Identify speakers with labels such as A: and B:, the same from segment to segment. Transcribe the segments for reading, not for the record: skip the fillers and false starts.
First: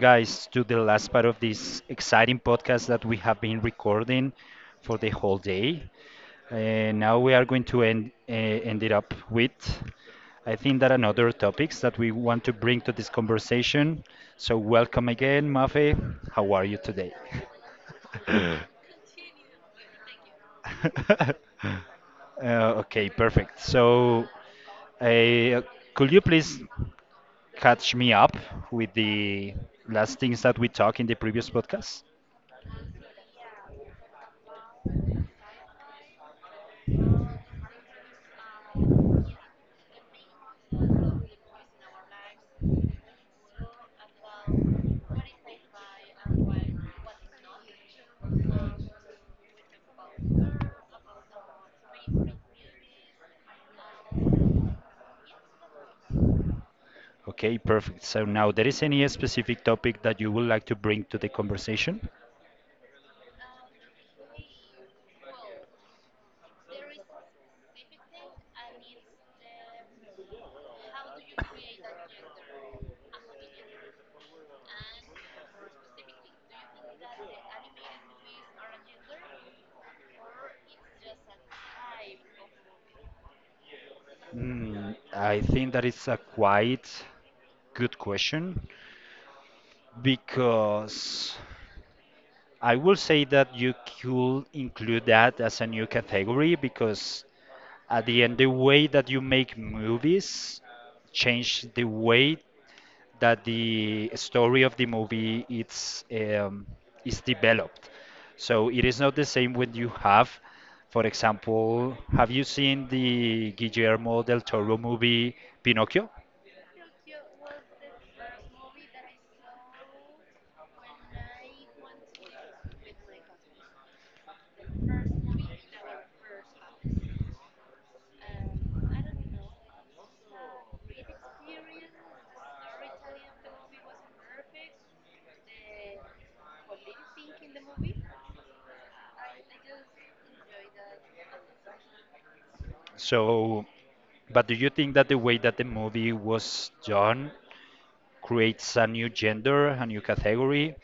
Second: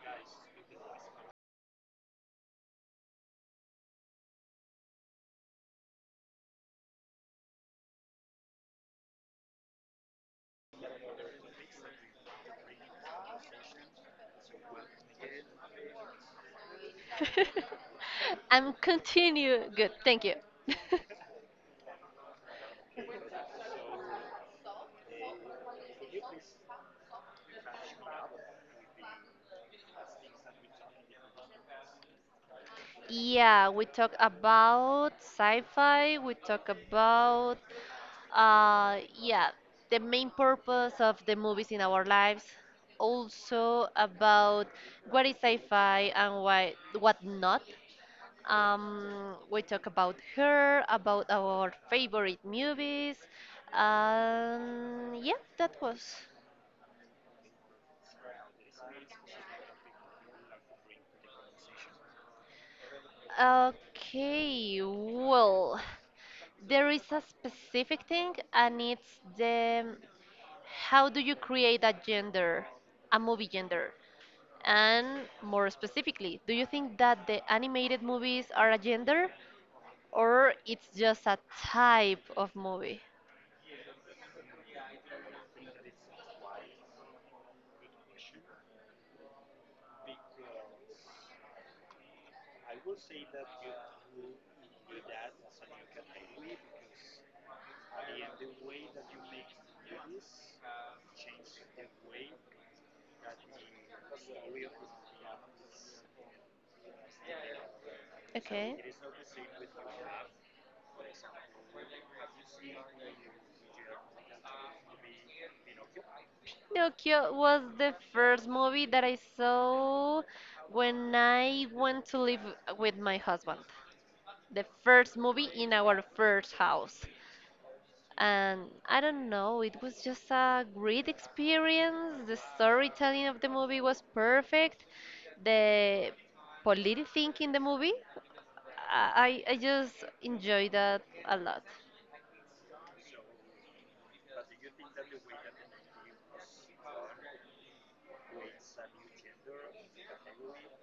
A: guys to the last part of this exciting podcast that we have been recording for the whole day. And now we are going to end it up with I think that another topics that we want to bring to this conversation. So welcome again, Mafe. How are you today?
B: I'm continue. Good, thank you.
A: Okay, perfect. So, uh, could you please catch me up with the last things that we talked in the previous podcast?
B: Yeah, we talk about sci-fi, we talk about yeah, the main purpose of the movies in our lives, also about what is sci-fi and why what not. We talk about her, about our favorite movies. Yeah, that was.
A: Okay, perfect. So now, there is any specific topic that you would like to bring to the conversation?
B: Okay, well. There is a specific thing, and it's the how do you create a gender, a movie gender? And more specifically, do you think that the animated movies are a gender or it's just a type of movie?
A: I think that is a quite good question because I will say that you could include that as a new category because at the end, the way that you make movies change the way that the story of the movie it's is developed. So
B: Okay.
A: it is not the same when you have, for example, have you seen the Guillermo del Toro movie Pinocchio?
B: Pinocchio was the first movie that I saw when I went to live with my husband. The first movie in our first house. And I don't know, it was just a great experience. The storytelling of the movie was perfect. The political thing in the movie, I just enjoyed that a lot.
A: So, but do you think that the way that the movie was done creates a new gender, a new category?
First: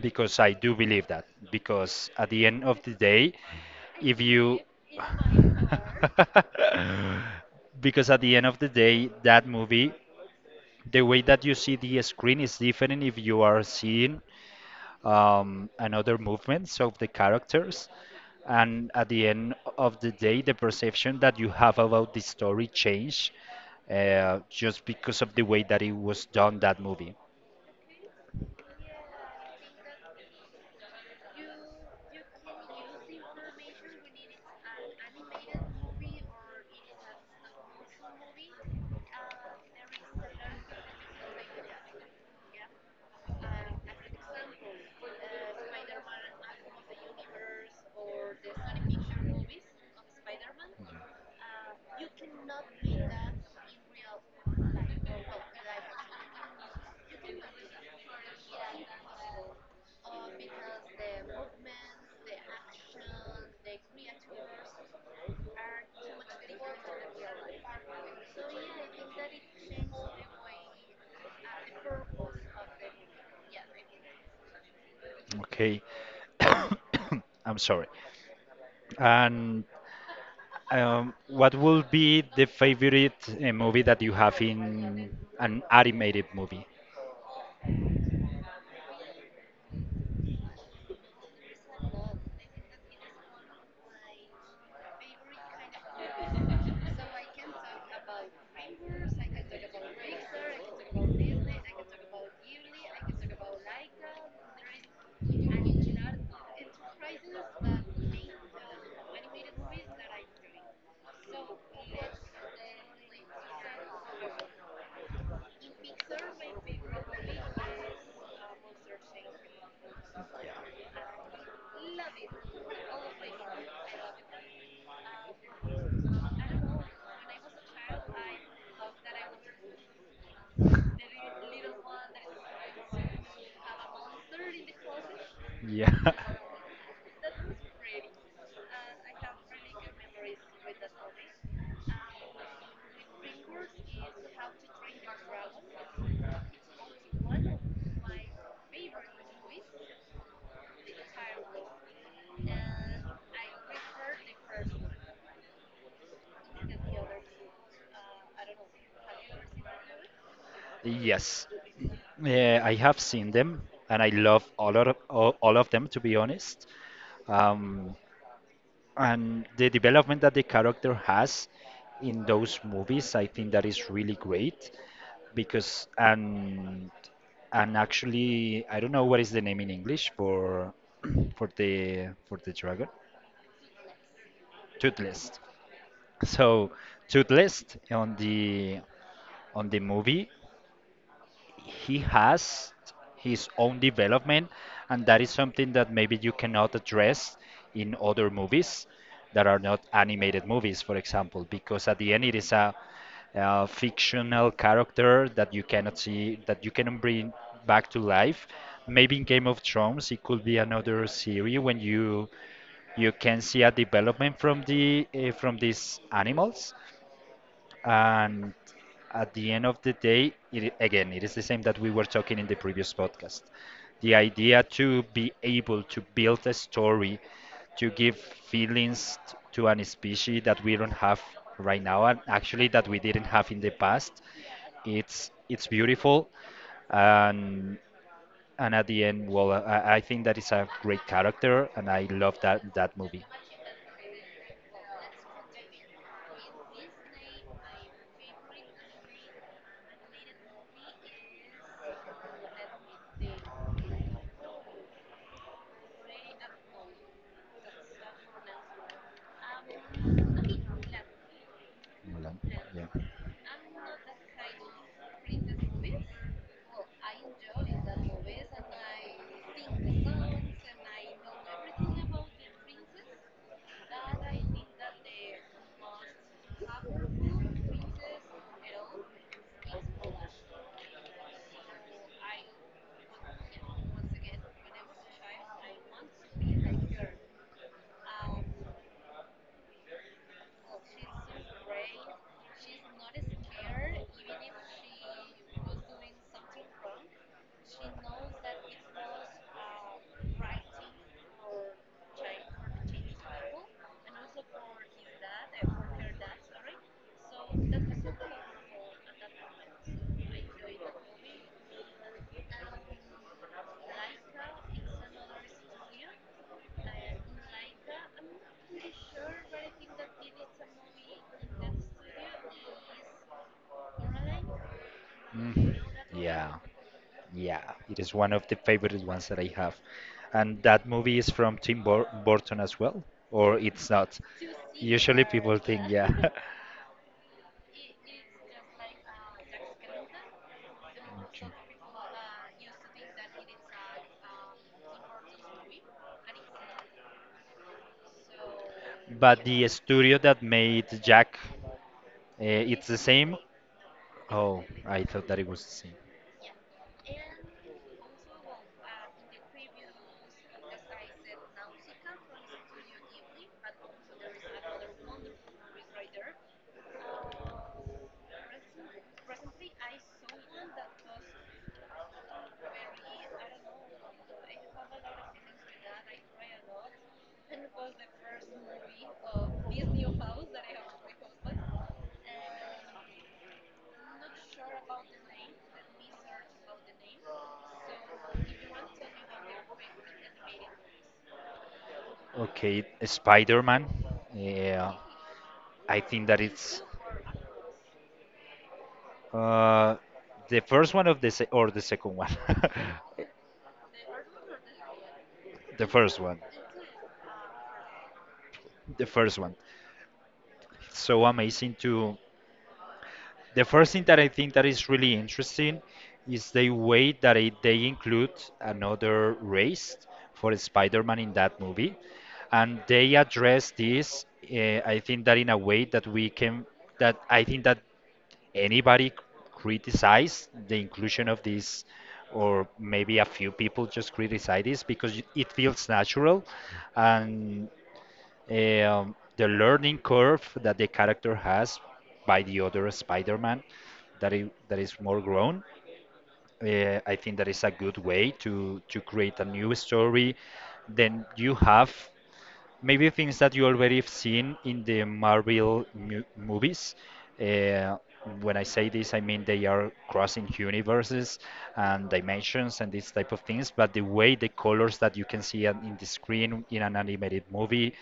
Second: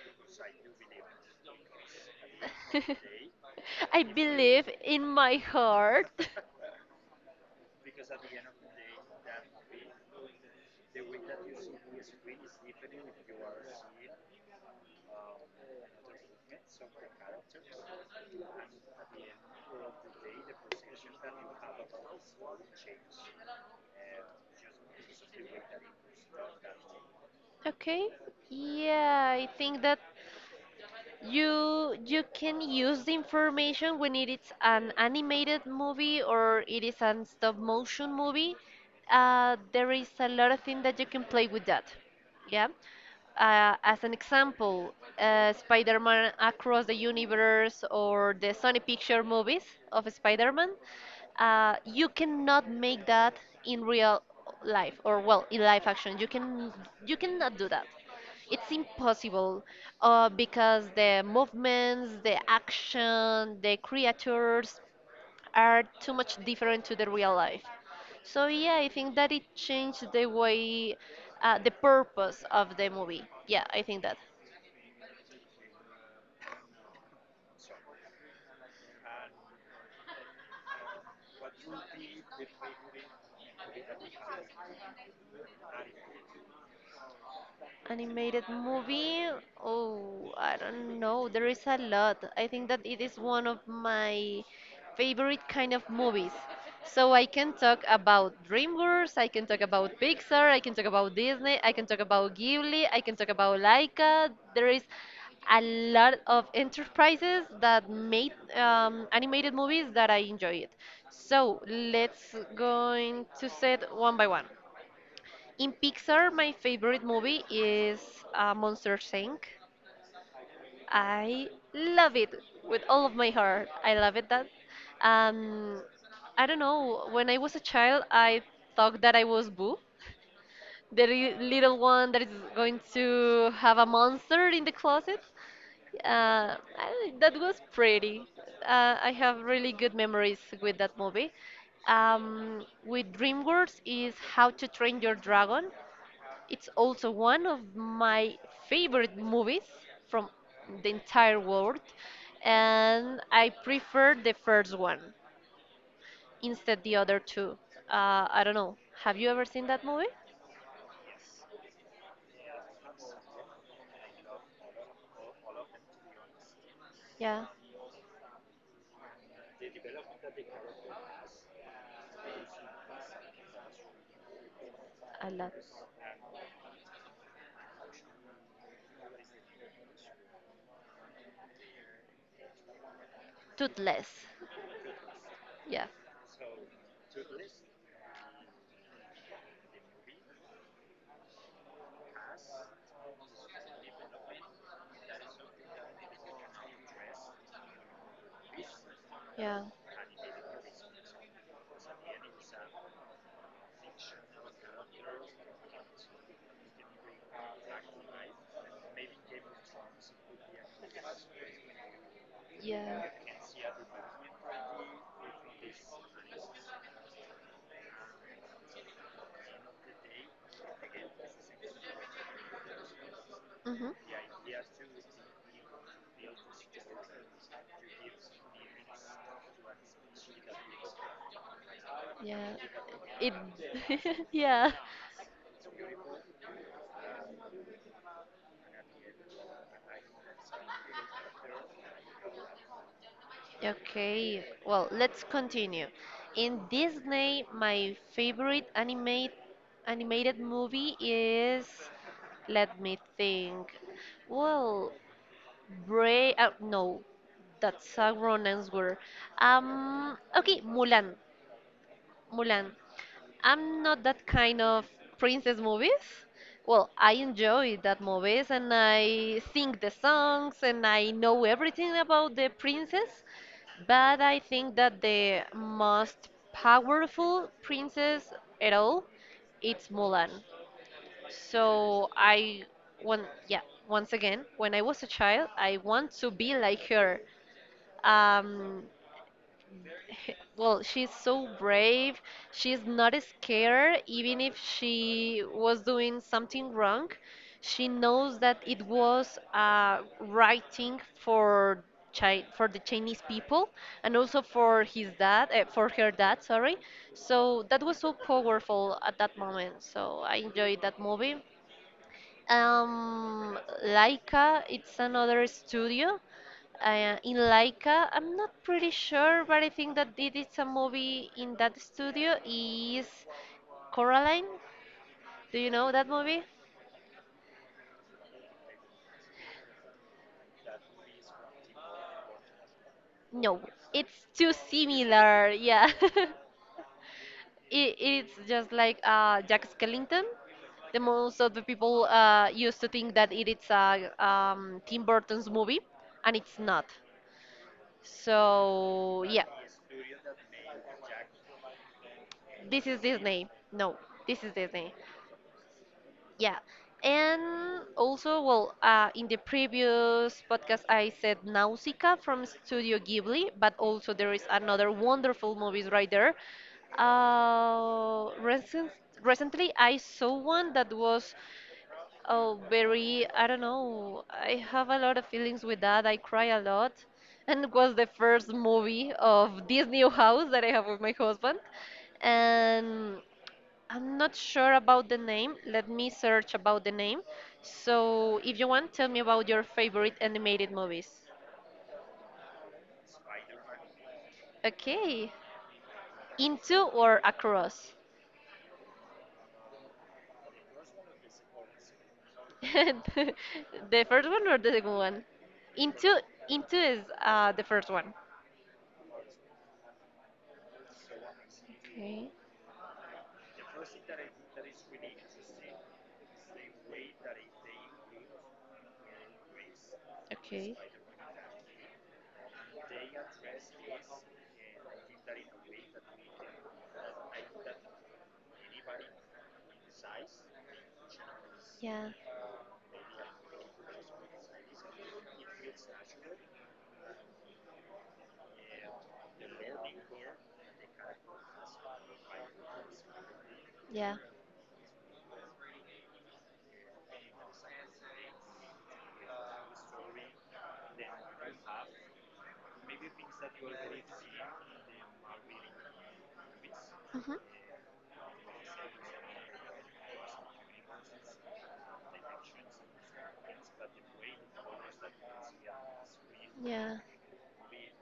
A: Because I do believe that. Because at the end of the day,
B: I
A: if you
B: believe in my heart.
A: because at the end of the day that movie the way that you see the screen is different if you are seeing another movements of the characters, and at the end of the day the perception that you have about the story change just because of the way that it was done that movie.
B: Okay. Yeah, I think that you can use the information when it is an animated movie or it is an stop motion movie. There is a lot of things that you can play with that. Yeah. As an example, Spider-Man Across the Universe or the Sony Picture movies of Spider-Man, you cannot make that in real life or well in live action. You cannot do that. It's impossible because the movements, the action, the creatures are too much different to the real life. So yeah, I think that it changed the way, the purpose of the movie. Yeah, I think that.
A: Okay. I'm sorry. And what would be the favorite movie that you have in an animated movie?
B: Animated movie? Oh, I don't know. There is a lot. I think that it is one of my favorite kind of movies. So I can talk about DreamWorks, I can talk about Pixar, I can talk about Disney, I can talk about Ghibli, I can talk about Laika. There is a lot of enterprises that made animated movies that I enjoy it. So let's going to set one by one. In Pixar, my favorite movie is Monster Inc. I love it with all of my heart. I love it that. Um, I don't know. When I was a child, I thought that I was Boo, the little one that is going to have a monster in the closet.
A: Yeah.
B: That was pretty. I have really good memories with that movie. With DreamWorks is How to Train Your Dragon. It's also one of my favorite movies from the entire world, and I prefer the first one instead the other two. I don't know. Have you ever seen that movie?
A: Yes. Yeah, I have seen them and I love all of them to be honest.
B: Yeah,
A: Um, and the development that the character has in those movies, I think that is really great
B: I love
A: because and actually I don't know what is the name in English for for the dragon,
B: Toothless.
A: toothless.
B: Yeah,
A: So toothless on the movie, he has his own development, and that is something that maybe you cannot address in other movies that are
B: yeah,
A: not animated movies, for example, because at the end it is a fictional character that you cannot see, that you cannot bring back to life. Maybe in Game of Thrones it could be another series when you
B: yeah.
A: you can see a development from the from these animals, and at the end of the day, it, again, it is the same that we were talking in the previous podcast.
B: Mhm.
A: The idea to be able to build a story to give feelings to an species that we don't have right now, and
B: Yeah.
A: actually that we didn't
B: It.
A: have in the past.
B: Yeah.
A: It's beautiful, and at the end, well, I think that is a great character, and I love that movie.
B: Okay, well, let's continue. In Disney, my favorite animated movie is, let me think. Well, Brave, no, that's a wrong answer. Okay, Mulan,
A: Mulan.
B: Mulan.
A: Yeah.
B: I'm not that kind of princess movies. Well, I enjoy that movies and I sing the songs and I know everything about the princess, but I think that the most powerful princess at all it's Mulan. So I when yeah, once again, when I was a child, I want to be like her. Um, Well, she's so brave. She's not scared, even if she was doing something wrong. She knows that it was a right thing for Chi for the Chinese people and also for his dad, for her dad, sorry. So that was so powerful at that moment. So I enjoyed that movie. Um, Laika, it's another studio. In Laika, I'm not pretty sure, but I think that it is a movie in that studio is Coraline. Do you
A: Mm,
B: know that movie?
A: yeah. Yeah, it is one of the favorite ones that I have. And that movie is from Burton as well, or
B: No,
A: it's not.
B: it's too
A: Usually
B: similar.
A: people
B: Yeah,
A: think,
B: it,
A: yeah.
B: it's just like Jack Skellington. The most of the people used to think that it is a Tim Burton's movie, and it's not. So
A: But
B: yeah.
A: the studio that made Jack, uh,
B: This
A: it's the
B: is
A: same?
B: Disney. No, this is
A: Oh,
B: Disney.
A: I thought that it was the same.
B: Yeah. And also, well, in the previous podcast, I said Nausicaa from Studio Ghibli, but also there is another wonderful movies right there. Uh, recent, Recently, I saw one that was oh, very, I don't know, I have a lot of feelings with that. I cry a lot. And it was the first movie of this new house that I have with my husband. And I'm not sure about the name. Let me search about the name. So, if you want, tell me about your favorite animated movies.
A: Okay, Spider-Man. Yeah,
B: Okay.
A: I think that
B: Into
A: it's
B: or across?
A: uh, the first one of the se or the second one.
B: The first one or the second one?
A: The
B: Into,
A: first one.
B: is the first one.
A: The first one. It's so amazing to.
B: Okay.
A: The first thing that I think that is really interesting is the way that it, they include another race for
B: Okay.
A: Spider-Man in that movie, and they address this. I think that in a way that we can, that I think that anybody c- criticize the inclusion of this,
B: Yeah.
A: or maybe a few people just criticize this because it feels natural, and the learning curve that the character has by the other Spider-Man
B: Yeah.
A: that is more grown. I think that is a good way to create a new story. Then you have maybe things that you already have seen in the Marvel mu movies.
B: Mhm.
A: Uh, when I say this, I mean they are crossing universes and dimensions and these type of things. But the way the colors that you can see in the screen in
B: Yeah.
A: an animated movie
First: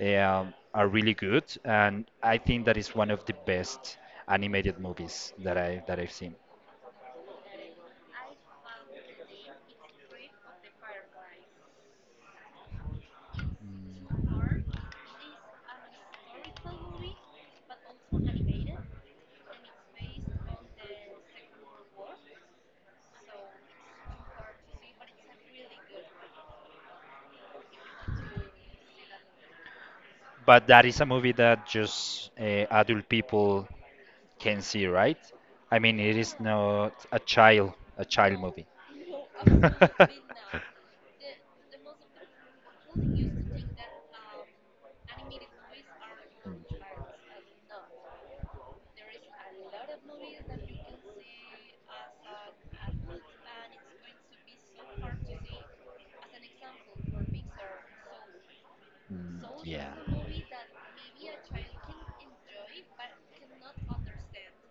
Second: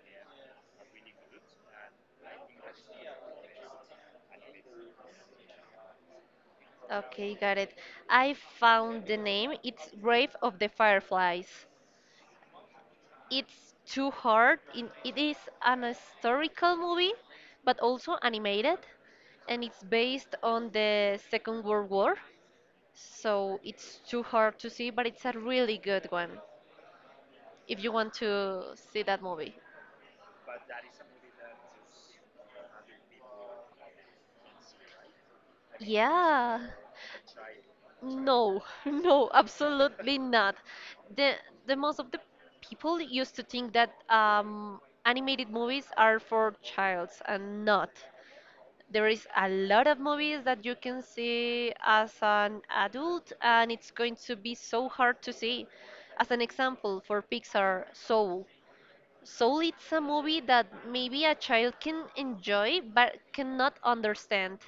A: are really good, and I think that is one of the best animated movies that I've seen.
B: Okay, got it. I found the name. It's Grave of the Fireflies. It's too hard. It is an historical movie, but also animated, and it's based on the Second World War. So it's too hard to see, but it's a really good one if you want to see that movie.
A: But that is a movie that just adult people can see, right? I mean, it is
B: Yeah.
A: not a child
B: No,
A: movie.
B: no, absolutely not. The the most of the people used to think that animated movies are for childs and not. There is a lot of movies that you can see as an adult, and it's going to be so hard to see. As an example, for Pixar, Soul.
A: Mm,
B: Soul
A: yeah.
B: it's a movie that maybe a child can enjoy but cannot understand,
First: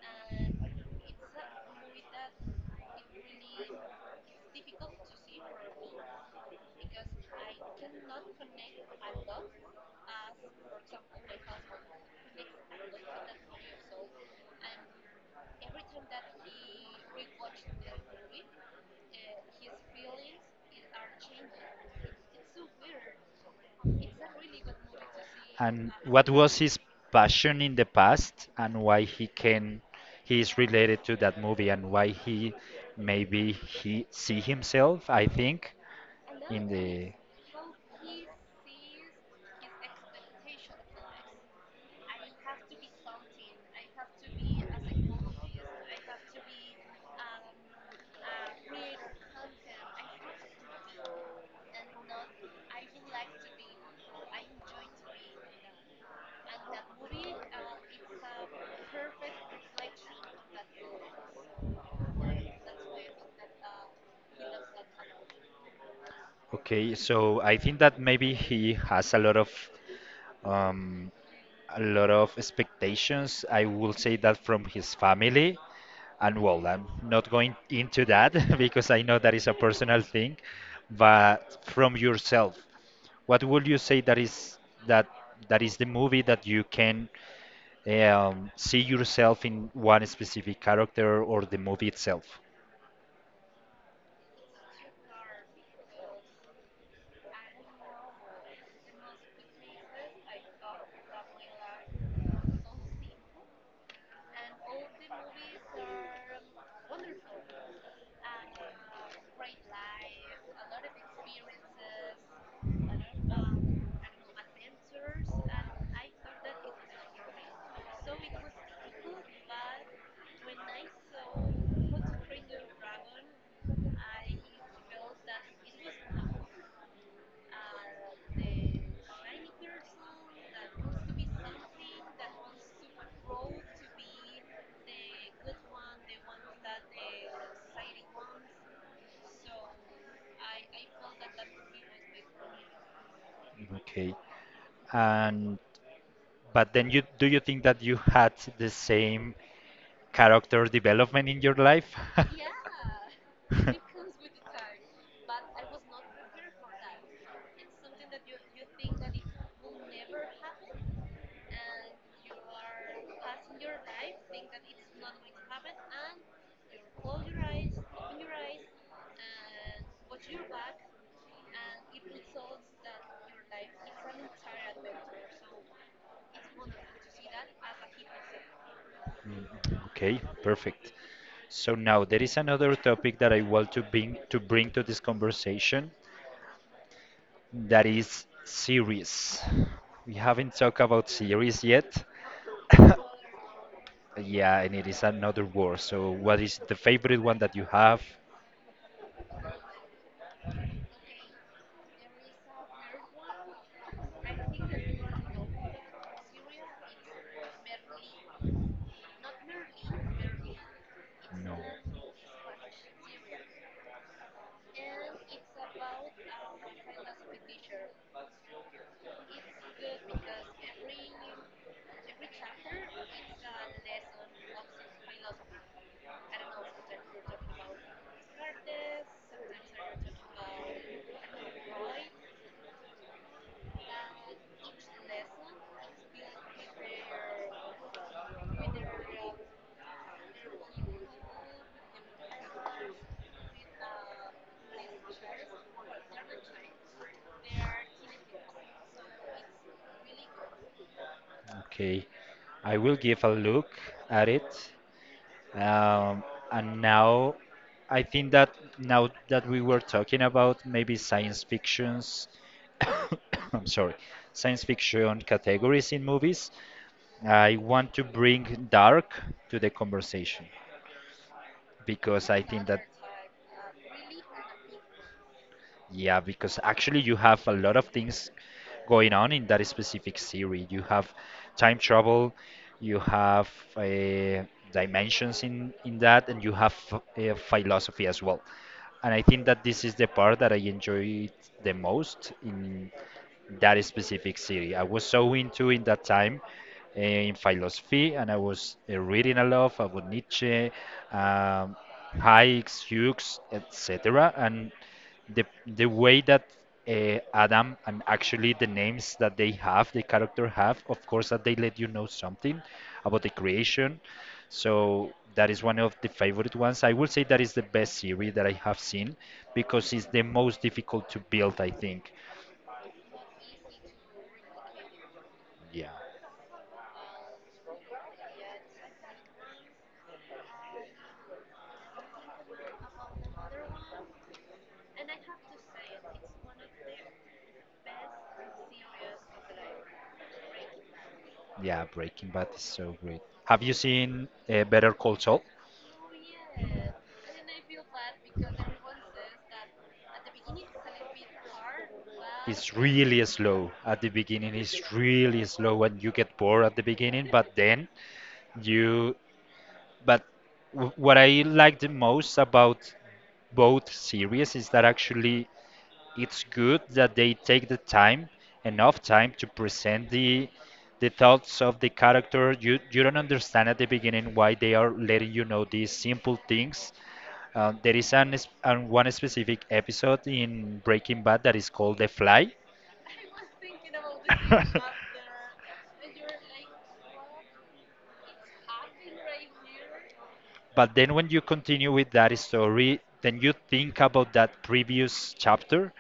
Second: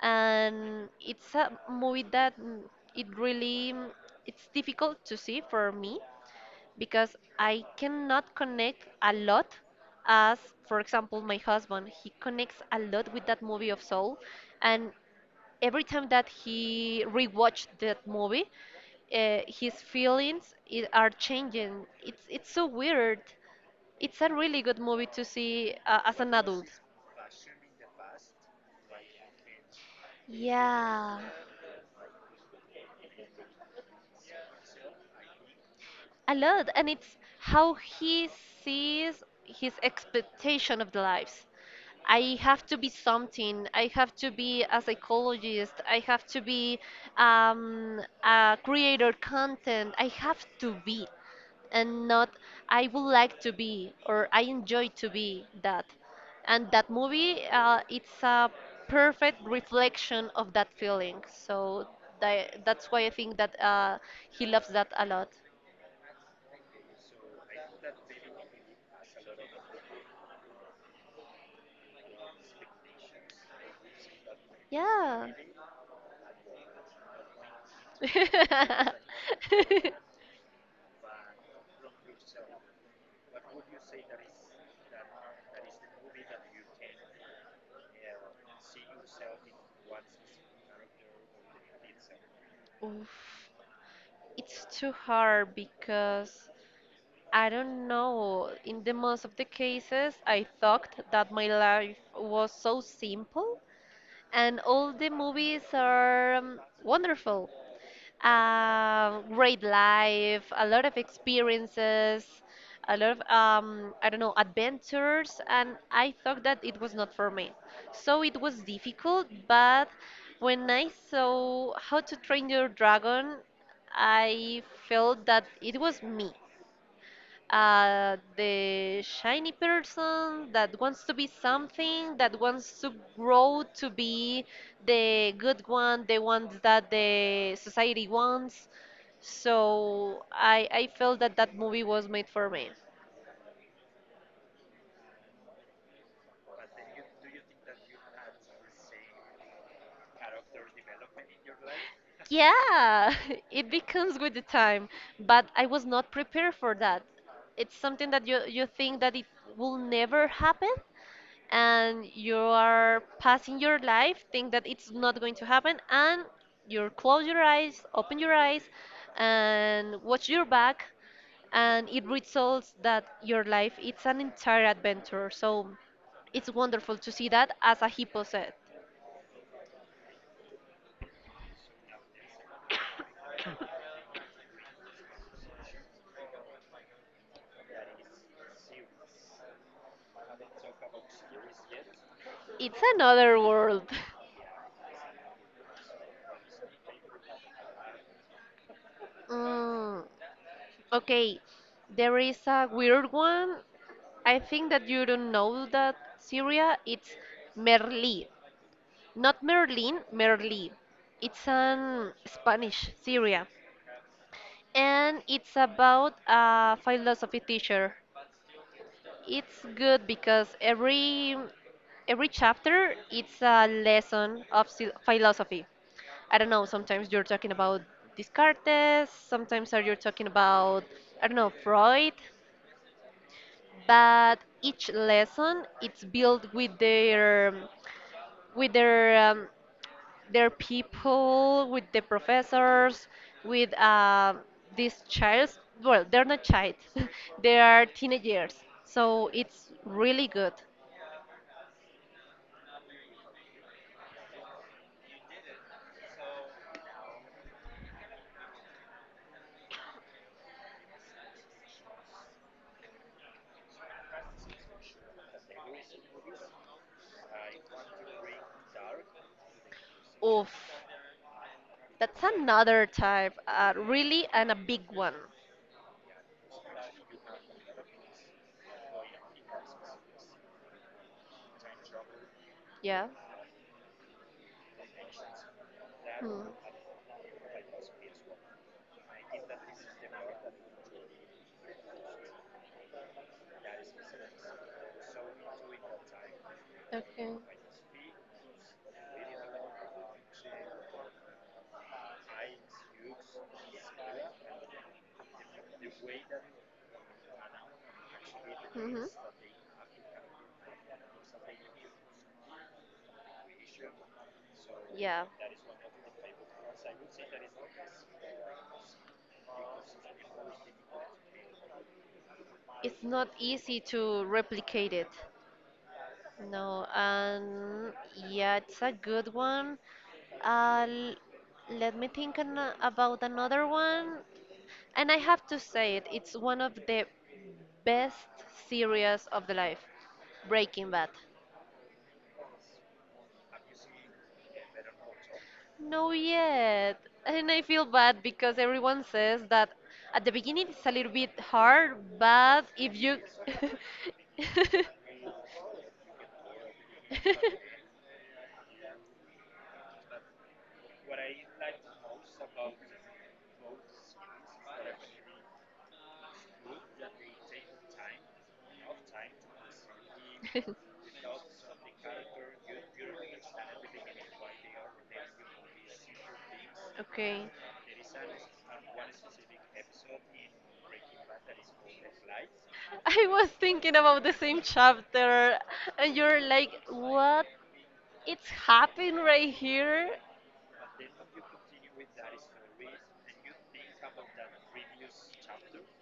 B: and it's a movie that it really it's difficult to see for me because I cannot connect a lot, as for example my husband, he connects a lot with that movie of Soul. And every time that he rewatched that movie, his feelings are changing. It's so weird. It's a really good movie to see,
A: And
B: as
A: what
B: an
A: was
B: adult.
A: his passion in the past and why he can he is related to
B: Yeah,
A: that movie and why he maybe he see himself, I think,
B: a
A: in
B: lot, and
A: the.
B: it's how he sees his expectation of the lives. I have to be something, I have to be a psychologist, I have to be a creator content, I have to be, and not. I would like to be, or I enjoy to be that. And that movie, it's a perfect reflection of that feeling. So that's why I think that he loves that a lot.
A: Okay, so I think that maybe he has um a lot of expectations. I will say that from his
B: Yeah.
A: family. And well, I'm not going into that because I know that is a personal thing, but from yourself, what would you say that is that that is the movie that you can see yourself in one specific character or the movie itself?
B: Oof. It's too hard because I don't know. In the most of the cases, I thought that my life was so simple, and all the movies are wonderful. Great life, a lot of experiences, a lot of, I don't know, adventures. And I thought that it was not for me. So it was difficult, but when I saw How to Train Your Dragon, I felt that it was me, the shiny person that wants to be something, that wants to grow to be the good one, the ones that the society wants. So I felt that that movie was made for me.
A: Okay. And but then you do you think that you had the same character development in your life?
B: Yeah, it becomes with the time, but I was not prepared for that. It's something that you think that it will never happen, and you are passing your life think that it's not going to happen, and you close your eyes, open your eyes, and watch your back, and it results that your life it's an entire adventure. So it's wonderful to see that, as a hippo said.
A: Mm. Okay, perfect. So now there is another topic that I want to bring to this conversation. That is series. We haven't talked about series yet.
B: It's another world.
A: Yeah, and it is another word. So, what is the favorite one that you have?
B: mm, okay, there is a weird one. I think that you don't know that syria, it's Merli. Not Merlin, Merli. It's
A: No.
B: an Spanish, Syria. And it's about a philosophy teacher. It's good because every chapter it's a lesson of philosophy. I don't know, sometimes you're talking about Descartes, sometimes are you talking about, I don't know, Freud, but each lesson it's built with their people, with the professors, with these childs. Well, they're not child, they are teenagers. So it's really good.
A: Okay. I will give a look at it. Um, and now, I think that now that we were talking about maybe science fictions, I'm sorry, science fiction categories in movies, I want to bring dark to the conversation
B: Oof, that's
A: because I think that.
B: another type, really, and a big one.
A: Yeah, because actually you have a lot of things going on in that specific series. You have time travel, you
B: Yeah.
A: have uh, dimensions in that, and
B: Hmm.
A: you have philosophy as well. And I think that this is the part that I enjoyed the most in that specific series. I was so into in that time
B: Okay.
A: in philosophy, and I was reading a lot about Nietzsche, um, Hayek, Hughes, etc. And the way that Adam, and actually the
B: Hmm.
A: names that they have, the character have, of course that they let you know something about the creation. So
B: Yeah.
A: that is one of the favorite ones. I would say that is the best series that I have seen because it's the most difficult to build, I think.
B: It's not easy to replicate it.
A: Yeah,
B: No, and yeah, it's a good one. Uh, l- Let me think about another one. And I have to say it, it's one of the best series of the life, Breaking Bad.
A: yeah, Breaking Bad is so great. Have you seen Better Call Saul?
B: No, yet. And I feel bad because everyone says that at the beginning it's a little bit hard, but
A: It's
B: if you
A: really slow at the beginning. It's really slow, and you get bored at the beginning. But then you. But what I like the most about both series is that actually it's good that they take the time, enough time to present the thoughts of the character. You don't understand at the beginning why they are letting you know these simple things.
B: okay.
A: There is an, es- an one specific episode in Breaking Bad that is called The Fly.
B: I was thinking about the same chapter, and you're like, what? It's happening right here?
A: But then when you continue with that story, then you think about that previous chapter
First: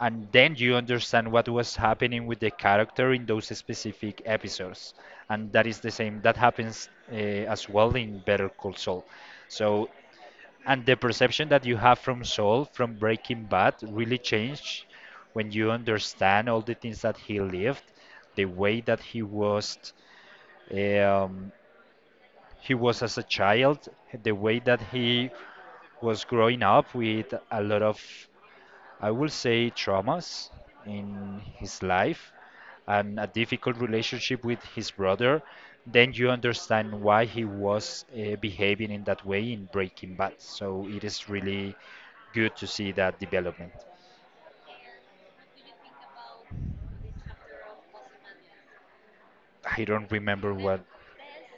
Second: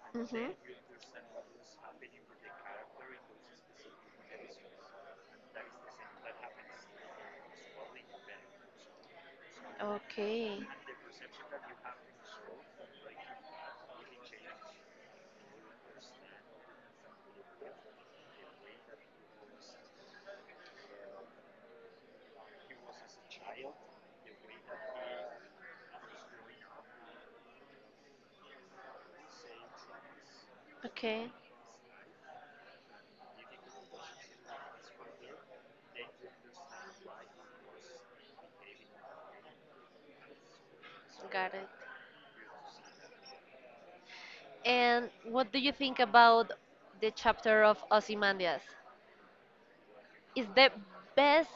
A: and
B: Mhm.
A: then you understand what was happening with the character in those specific episodes. And that is the same that happens as well in Better Call Saul. So
B: Okay.
A: and the perception that you have from Saul from Breaking Bad really changed when you understand all the things that he lived, the way that um, he was as a child, the way that he was growing up with a lot of, I will say, traumas
B: Okay.
A: in his life, and a difficult relationship with his brother, then you understand why he was behaving in that way in Breaking Bad. So it is
B: Got it.
A: really good to see that development.
B: And what do you think about the chapter of Ozymandias?
A: I don't
B: Is
A: remember
B: the
A: what.
B: best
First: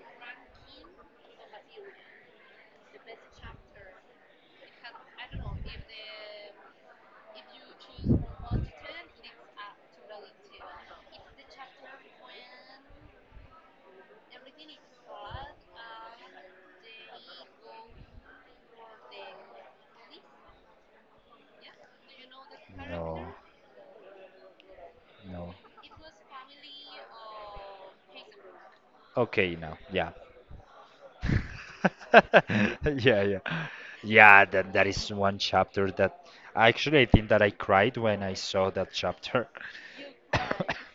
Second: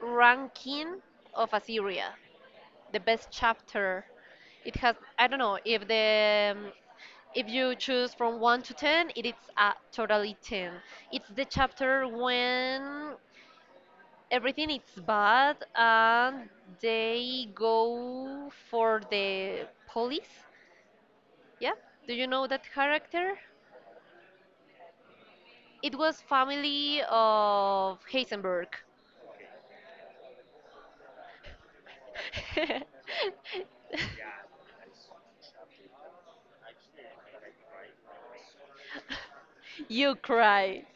B: ranking of Assyria, the best chapter. It has, I don't know, if you choose from 1 to 10, it is a totally 10. It's the chapter when everything is bad and they go for the police. Yeah, do you know that
A: No,
B: character?
A: no.
B: It was family of Heisenberg.
A: Okay, now, yeah. Yeah, yeah. Yeah, that, that is one chapter that actually I think that I cried when I saw that chapter.
B: You cry.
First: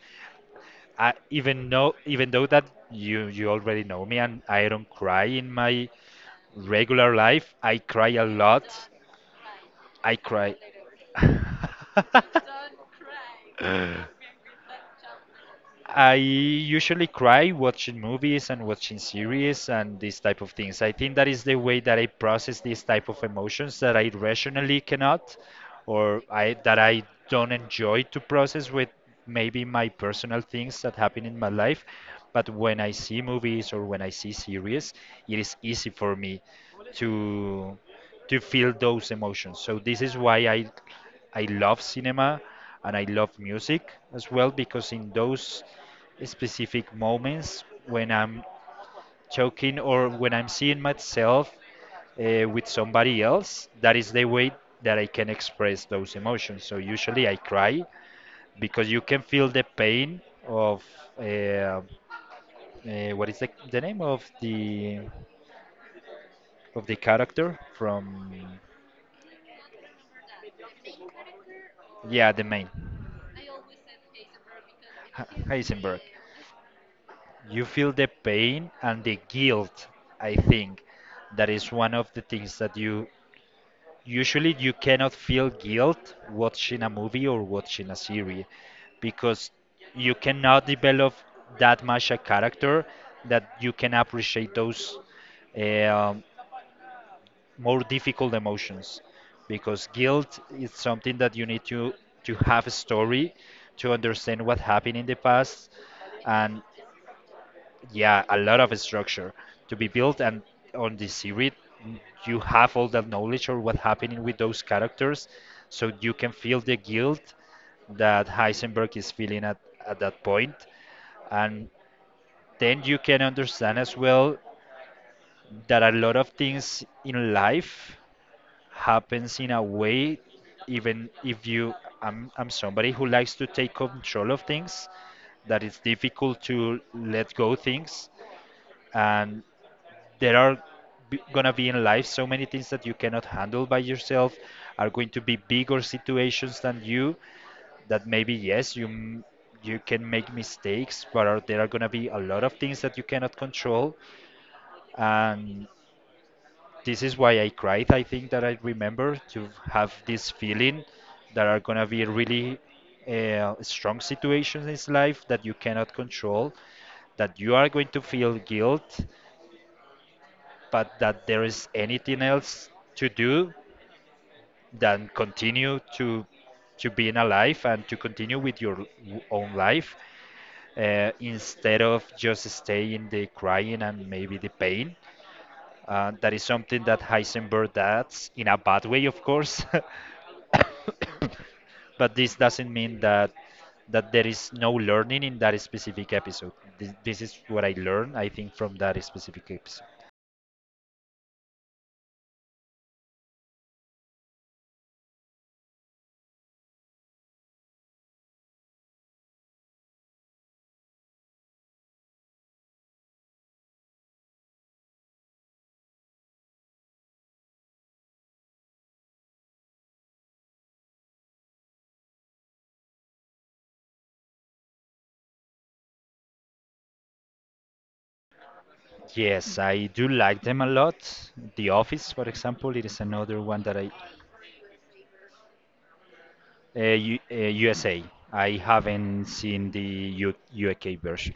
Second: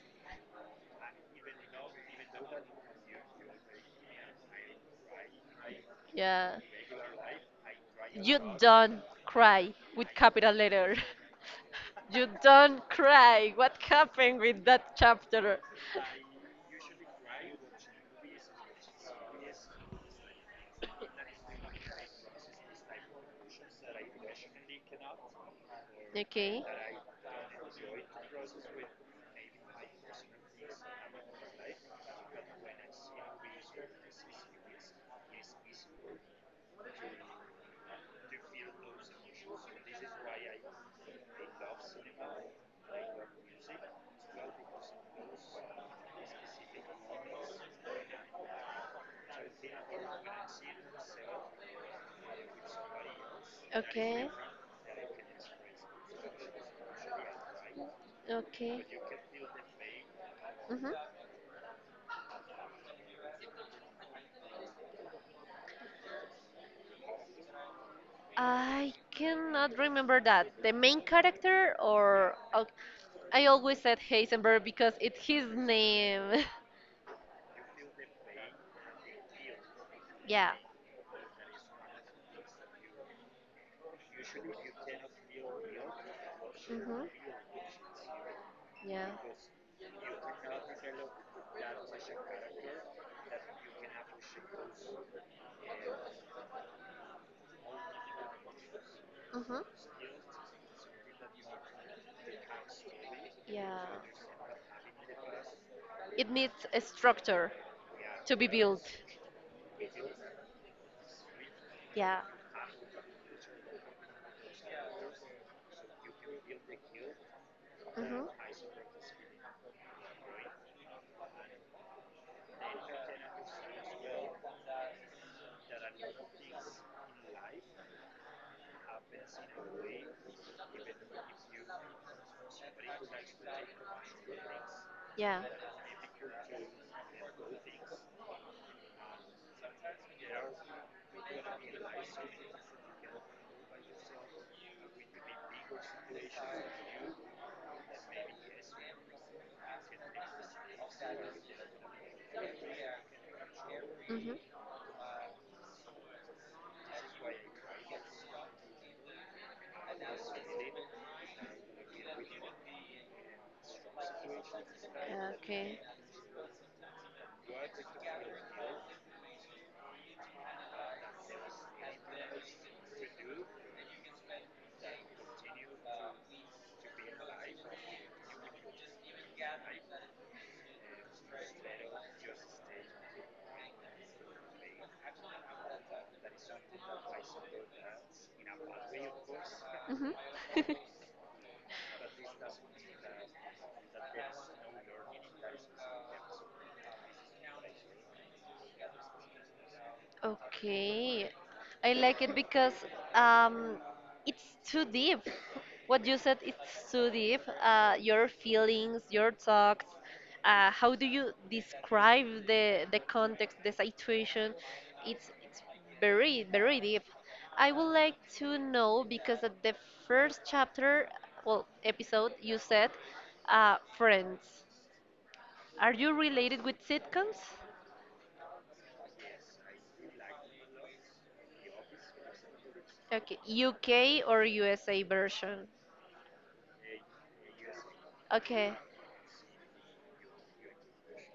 A: I even know, even though that you already know me and I don't cry in my
B: Yeah.
A: regular life, I cry a
B: You
A: lot.
B: don't cry with
A: I
B: capital
A: cry.
B: letter. You don't cry. What happened with that chapter?
A: I usually cry watching movies and watching series and these type of things. I think that is the way that I process these type of emotions that I rationally cannot or
B: Okay.
A: I don't enjoy to process with maybe my personal things that happen in my life. But when I see movies or when I see series, it is easy for me to to feel those emotions. So this is why I love cinema and I love music as well because in those specific moments when I'm talking or when I'm seeing myself with somebody else, that is the
B: Okay.
A: way that I can express those emotions. So usually I cry
B: Okay.
A: because you can feel the pain of
B: hmm
A: uh, uh, what is the name of the character from
B: I cannot remember that. The main character
A: yeah
B: or
A: the
B: oh,
A: main
B: I always said Heisenberg because it's his
A: Heisenberg.
B: name.
A: You feel the pain and the guilt. i
B: Yeah.
A: think that is one of the things that you usually you cannot feel guilt watching a
B: Mm-hmm.
A: movie or watching a series,
B: Yeah.
A: because you cannot develop that much a character that you can appreciate those um, more difficult emotions, because
B: Mm-hmm.
A: guilt is something that you need to have a story,
B: Yeah.
A: to understand what happened in the past,
B: It
A: and
B: needs a structure
A: yeah, a
B: to be
A: lot of
B: built.
A: structure to be built, and on the series,
B: Yeah.
A: you have all that knowledge of what's happening with those characters, so you can feel the guilt that
B: Mm-hmm.
A: Heisenberg is feeling at that point. And then you can understand as well that a lot of things in life happens in a way, even if you, I'm somebody who likes to take control of things,
B: Yeah.
A: that it's difficult to let go things. And there are gonna be in life so many things that you cannot handle by yourself. Are going to be bigger situations than you, that maybe yes you can make mistakes, there are gonna be a lot of things that you cannot control,
B: Mm-hmm.
A: and this is why I cried. I think that I remember to have this feeling that are gonna be really strong situations in life that you
B: Okay.
A: cannot control, that you are going to feel guilt, but that there is anything else to do than continue to being alive, and to continue with your own life, instead of just stay in the crying and maybe the pain. That is something that Heisenberg does in a bad way, of course,
B: Mhm.
A: but this doesn't mean that there is no learning in that specific episode. This is what I learned, I think, from that specific episode.
B: Okay. I like it because um, it's too deep. What you said it's too deep. Your feelings, your thoughts. How do you describe the context, the situation? It's very very deep. I would like to know because at the first chapter, well, episode, you said friends. Are you related with sitcoms?
A: Yes, I do like them a lot. The Office, for example, it is another
B: Okay,
A: one that I
B: UK or USA version?
A: USA. I
B: Okay.
A: haven't seen the UK version,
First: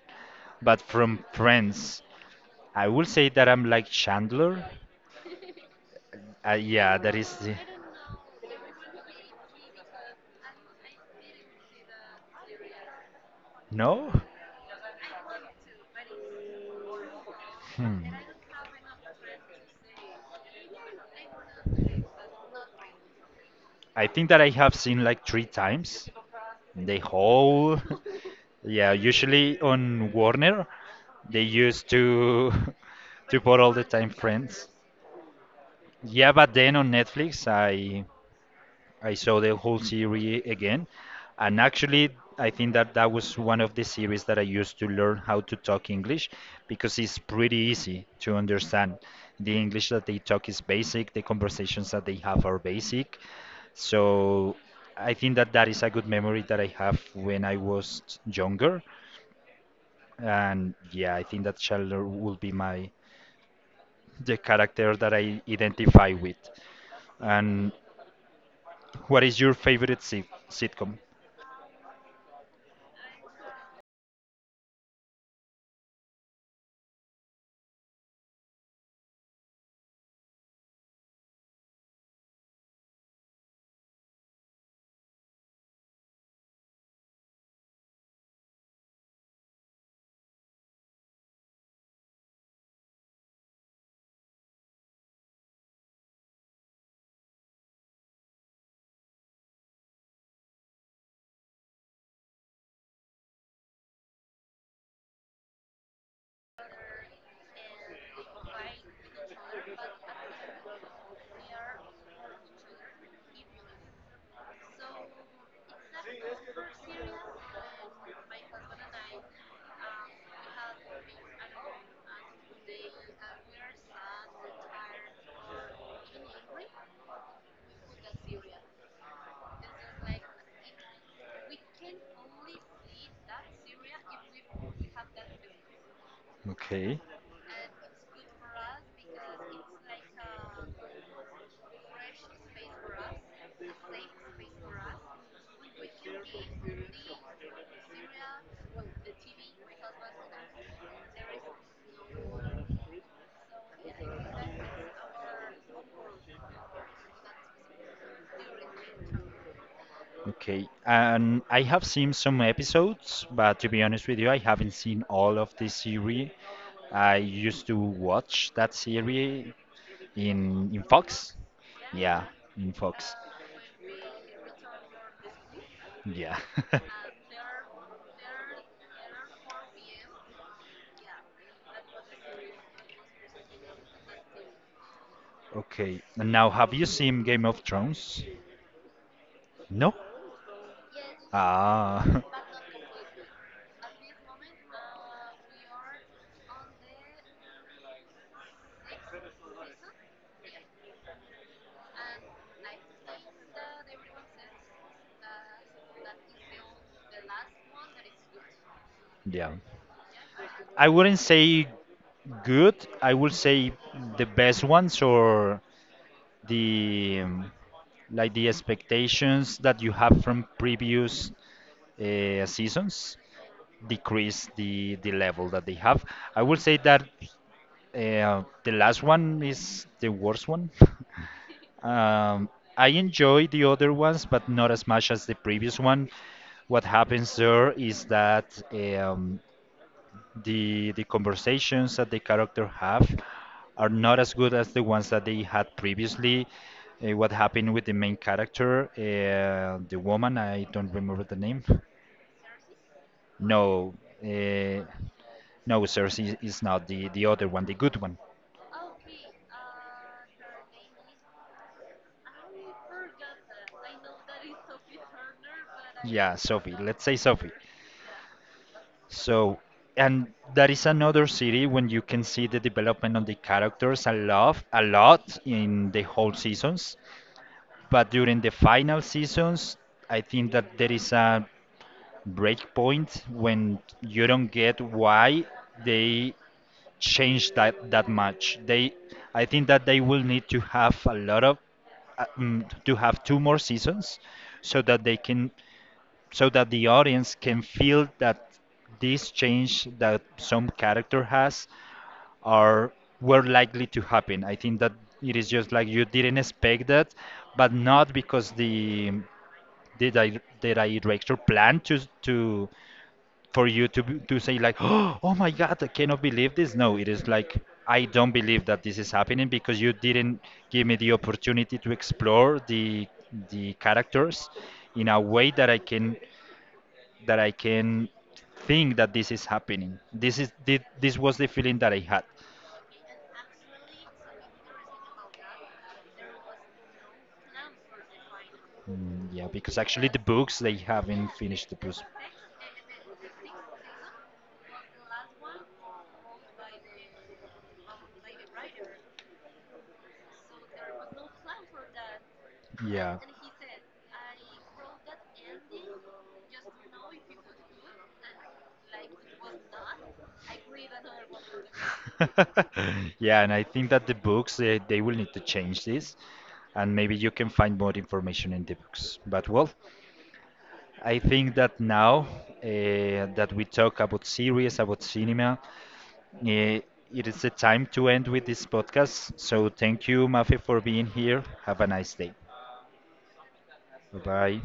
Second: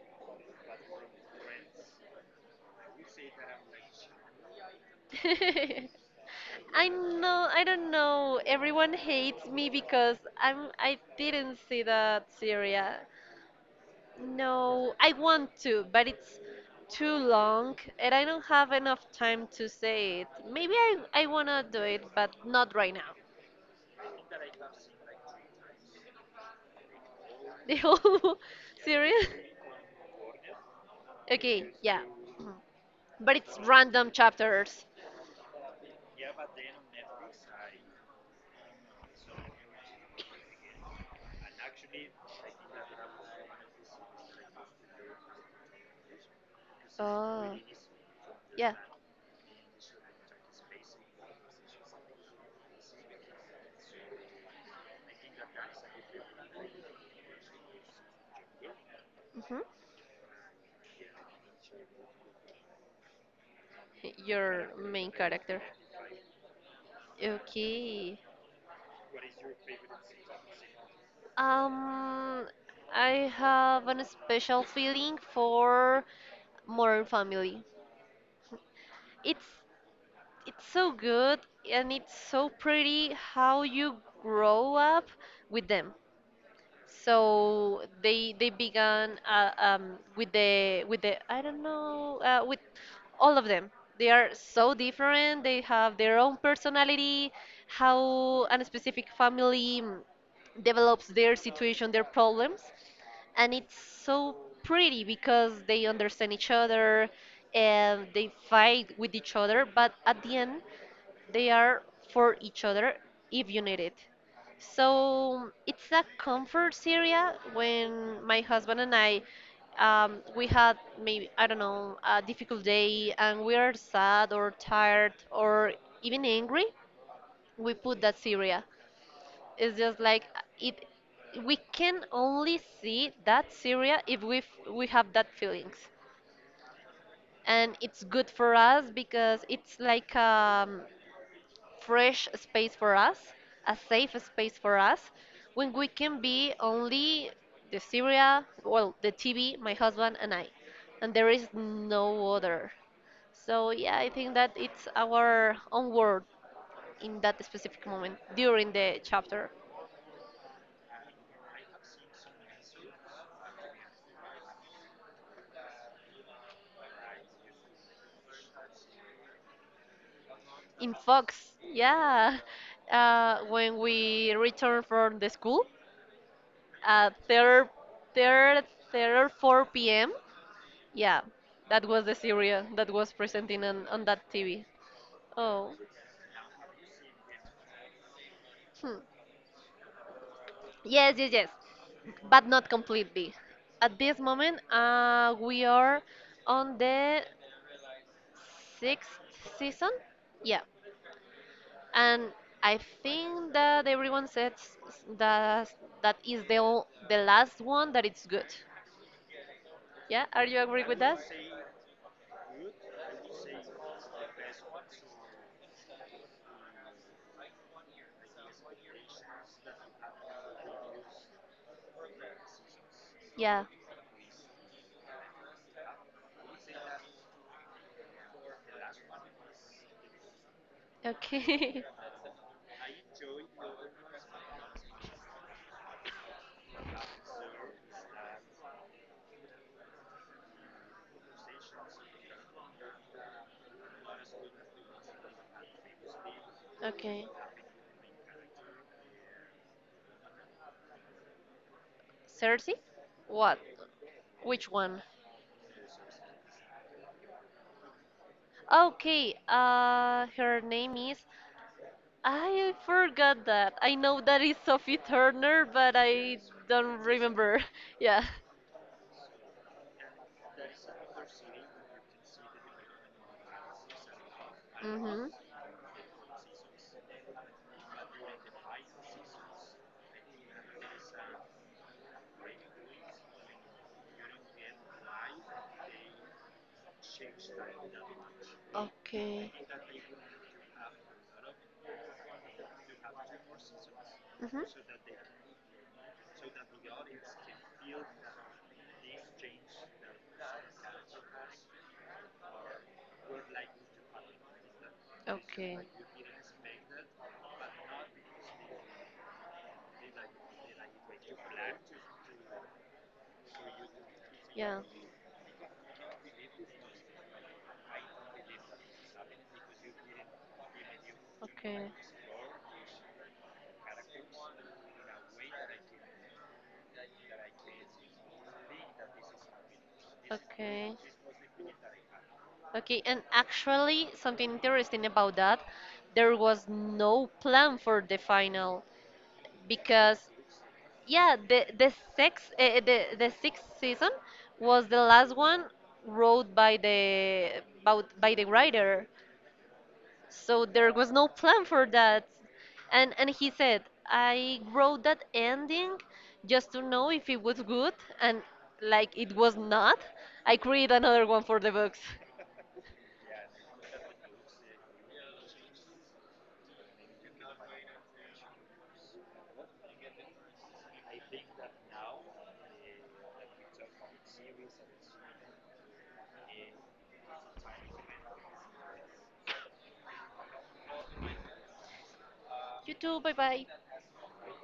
A: but from Friends, I will say that I'm like Chandler.
B: I
A: Yeah, that is
B: know
A: the
B: I don't know. Everyone hates me because I didn't see that Syria.
A: no.
B: No, I want to, but it's too long
A: Hmm.
B: and I don't have enough time to say it. Maybe I want to do it, but not right now.
A: I think that I have seen like three times the
B: The
A: whole.
B: whole
A: Yeah,
B: series.
A: usually on Warner, they
B: Okay,
A: used
B: yeah.
A: to
B: But
A: to put
B: it's
A: all the time
B: random
A: Friends.
B: chapters.
A: Yeah, but then on Netflix, I saw the whole series again, and actually, I think that that was one of the series that I used to learn how to talk English, because it's
B: Oh.
A: pretty easy to
B: Yeah.
A: understand. The English that they talk is basic, the conversations that they have are basic. So I think that that is a good memory that I have when I was younger.
B: Hmm.
A: And yeah, I think that Chandler will be my the
B: Your
A: character
B: main
A: that I
B: character.
A: identify with. And
B: Okay.
A: what is your favorite sitcom?
B: Um, I have a special feeling for Modern Family. It's it's so good, and it's so pretty how you grow up with them. So they began, with the I don't know, with all of them. They are so different. They have their own personality. How a specific family develops their situation, their problems, and it's so pretty because they understand each other and they fight with each other. But at the end, they are for each other if you need it. So it's a comfort area when my husband and I, we had, maybe, I don't know, a difficult day and we are sad or tired or even angry. We put that Syria. It's just like it. We can only see that Syria if we have that feelings,
A: Okay.
B: and it's good for us because it's like fresh space for us, a safe space for us, when we can be only the Syria, well, the TV, my husband, and I. And there is no other. So, yeah, I think that it's our own world in that specific moment during the chapter.
A: Okay, and I have seen some episodes, but to be honest with you, I haven't seen all of this series. I used to watch that series in
B: In
A: Fox.
B: Fox,
A: Yeah,
B: yeah.
A: in Fox.
B: When we return from the school
A: Yeah.
B: at 3 3 3 4 p.m. Yeah, that was the Syria that was presenting on that TV. Oh.
A: Okay, and now have you seen Game of Thrones?
B: Hmm.
A: No?
B: Yes, yes, yes.
A: Ah,
B: But not completely. At this moment, we are on the sixth season. Yeah. And I think that everyone says that that is the the last one that it's good.
A: yeah.
B: Yeah, are you agree
A: I
B: with
A: wouldn't
B: that?
A: say good. I would say the best ones, or the like the expectations that you have from previous seasons
B: Yeah.
A: decrease the level that they have. I will say that the last one is the worst one.
B: Okay.
A: Um, I enjoy the other ones, but not as much as the previous one. What happens there is that the conversations that the character have are not as good as the ones that they had previously.
B: Okay.
A: What happened with the main character, the woman, I don't remember the name.
B: Cersei? What?
A: No,
B: Which
A: uh,
B: one?
A: no, Cersei is not the the other one, the good one.
B: Okay, her name is. I forgot that. I know that is Sophie Turner, but
A: Yeah,
B: I
A: Sophie.
B: don't
A: Let's say Sophie.
B: remember. Yeah.
A: So, and that is another city when you can see the development on the characters a
B: Mhm.
A: lot in the whole seasons. But during the final seasons, I think that there is a break point when you don't get why they change that that much. I
B: Okay.
A: think that they will need to have a lot of to have 2 more seasons,
B: Mhm.
A: so that they can, so that the audience can feel that this change that some character has are were likely to happen. I think that it is just
B: Okay.
A: like you didn't expect that, but not because the did I director plan to for you to to say like
B: Yeah.
A: oh oh my god I cannot believe this? No, it is like I don't believe that this is happening, because you didn't give me the opportunity
B: Okay.
A: to explore the characters in a way that I can think that this is happening.
B: Okay.
A: This was the feeling that I had.
B: Okay, and actually, something interesting about that, there was no plan for the final,
A: Mm, yeah, because actually the
B: because,
A: books they haven't
B: yeah, the
A: finished the
B: the
A: books.
B: sixth uh, the the sixth season was the last one wrote by the about by the writer. So there was no plan for that. And
A: Yeah.
B: and he said, I wrote that ending just to know if it was good, and like it was not, I create another one for the books.
A: Yeah, and I think that the books they will need to change this, and maybe you can find more information in the books. But well, I think that now that we talk about series, about cinema, uh, it is the time to end with this podcast. So thank you, Mafe, for being here. Have a nice day.
B: You too, bye bye.
A: Bye bye.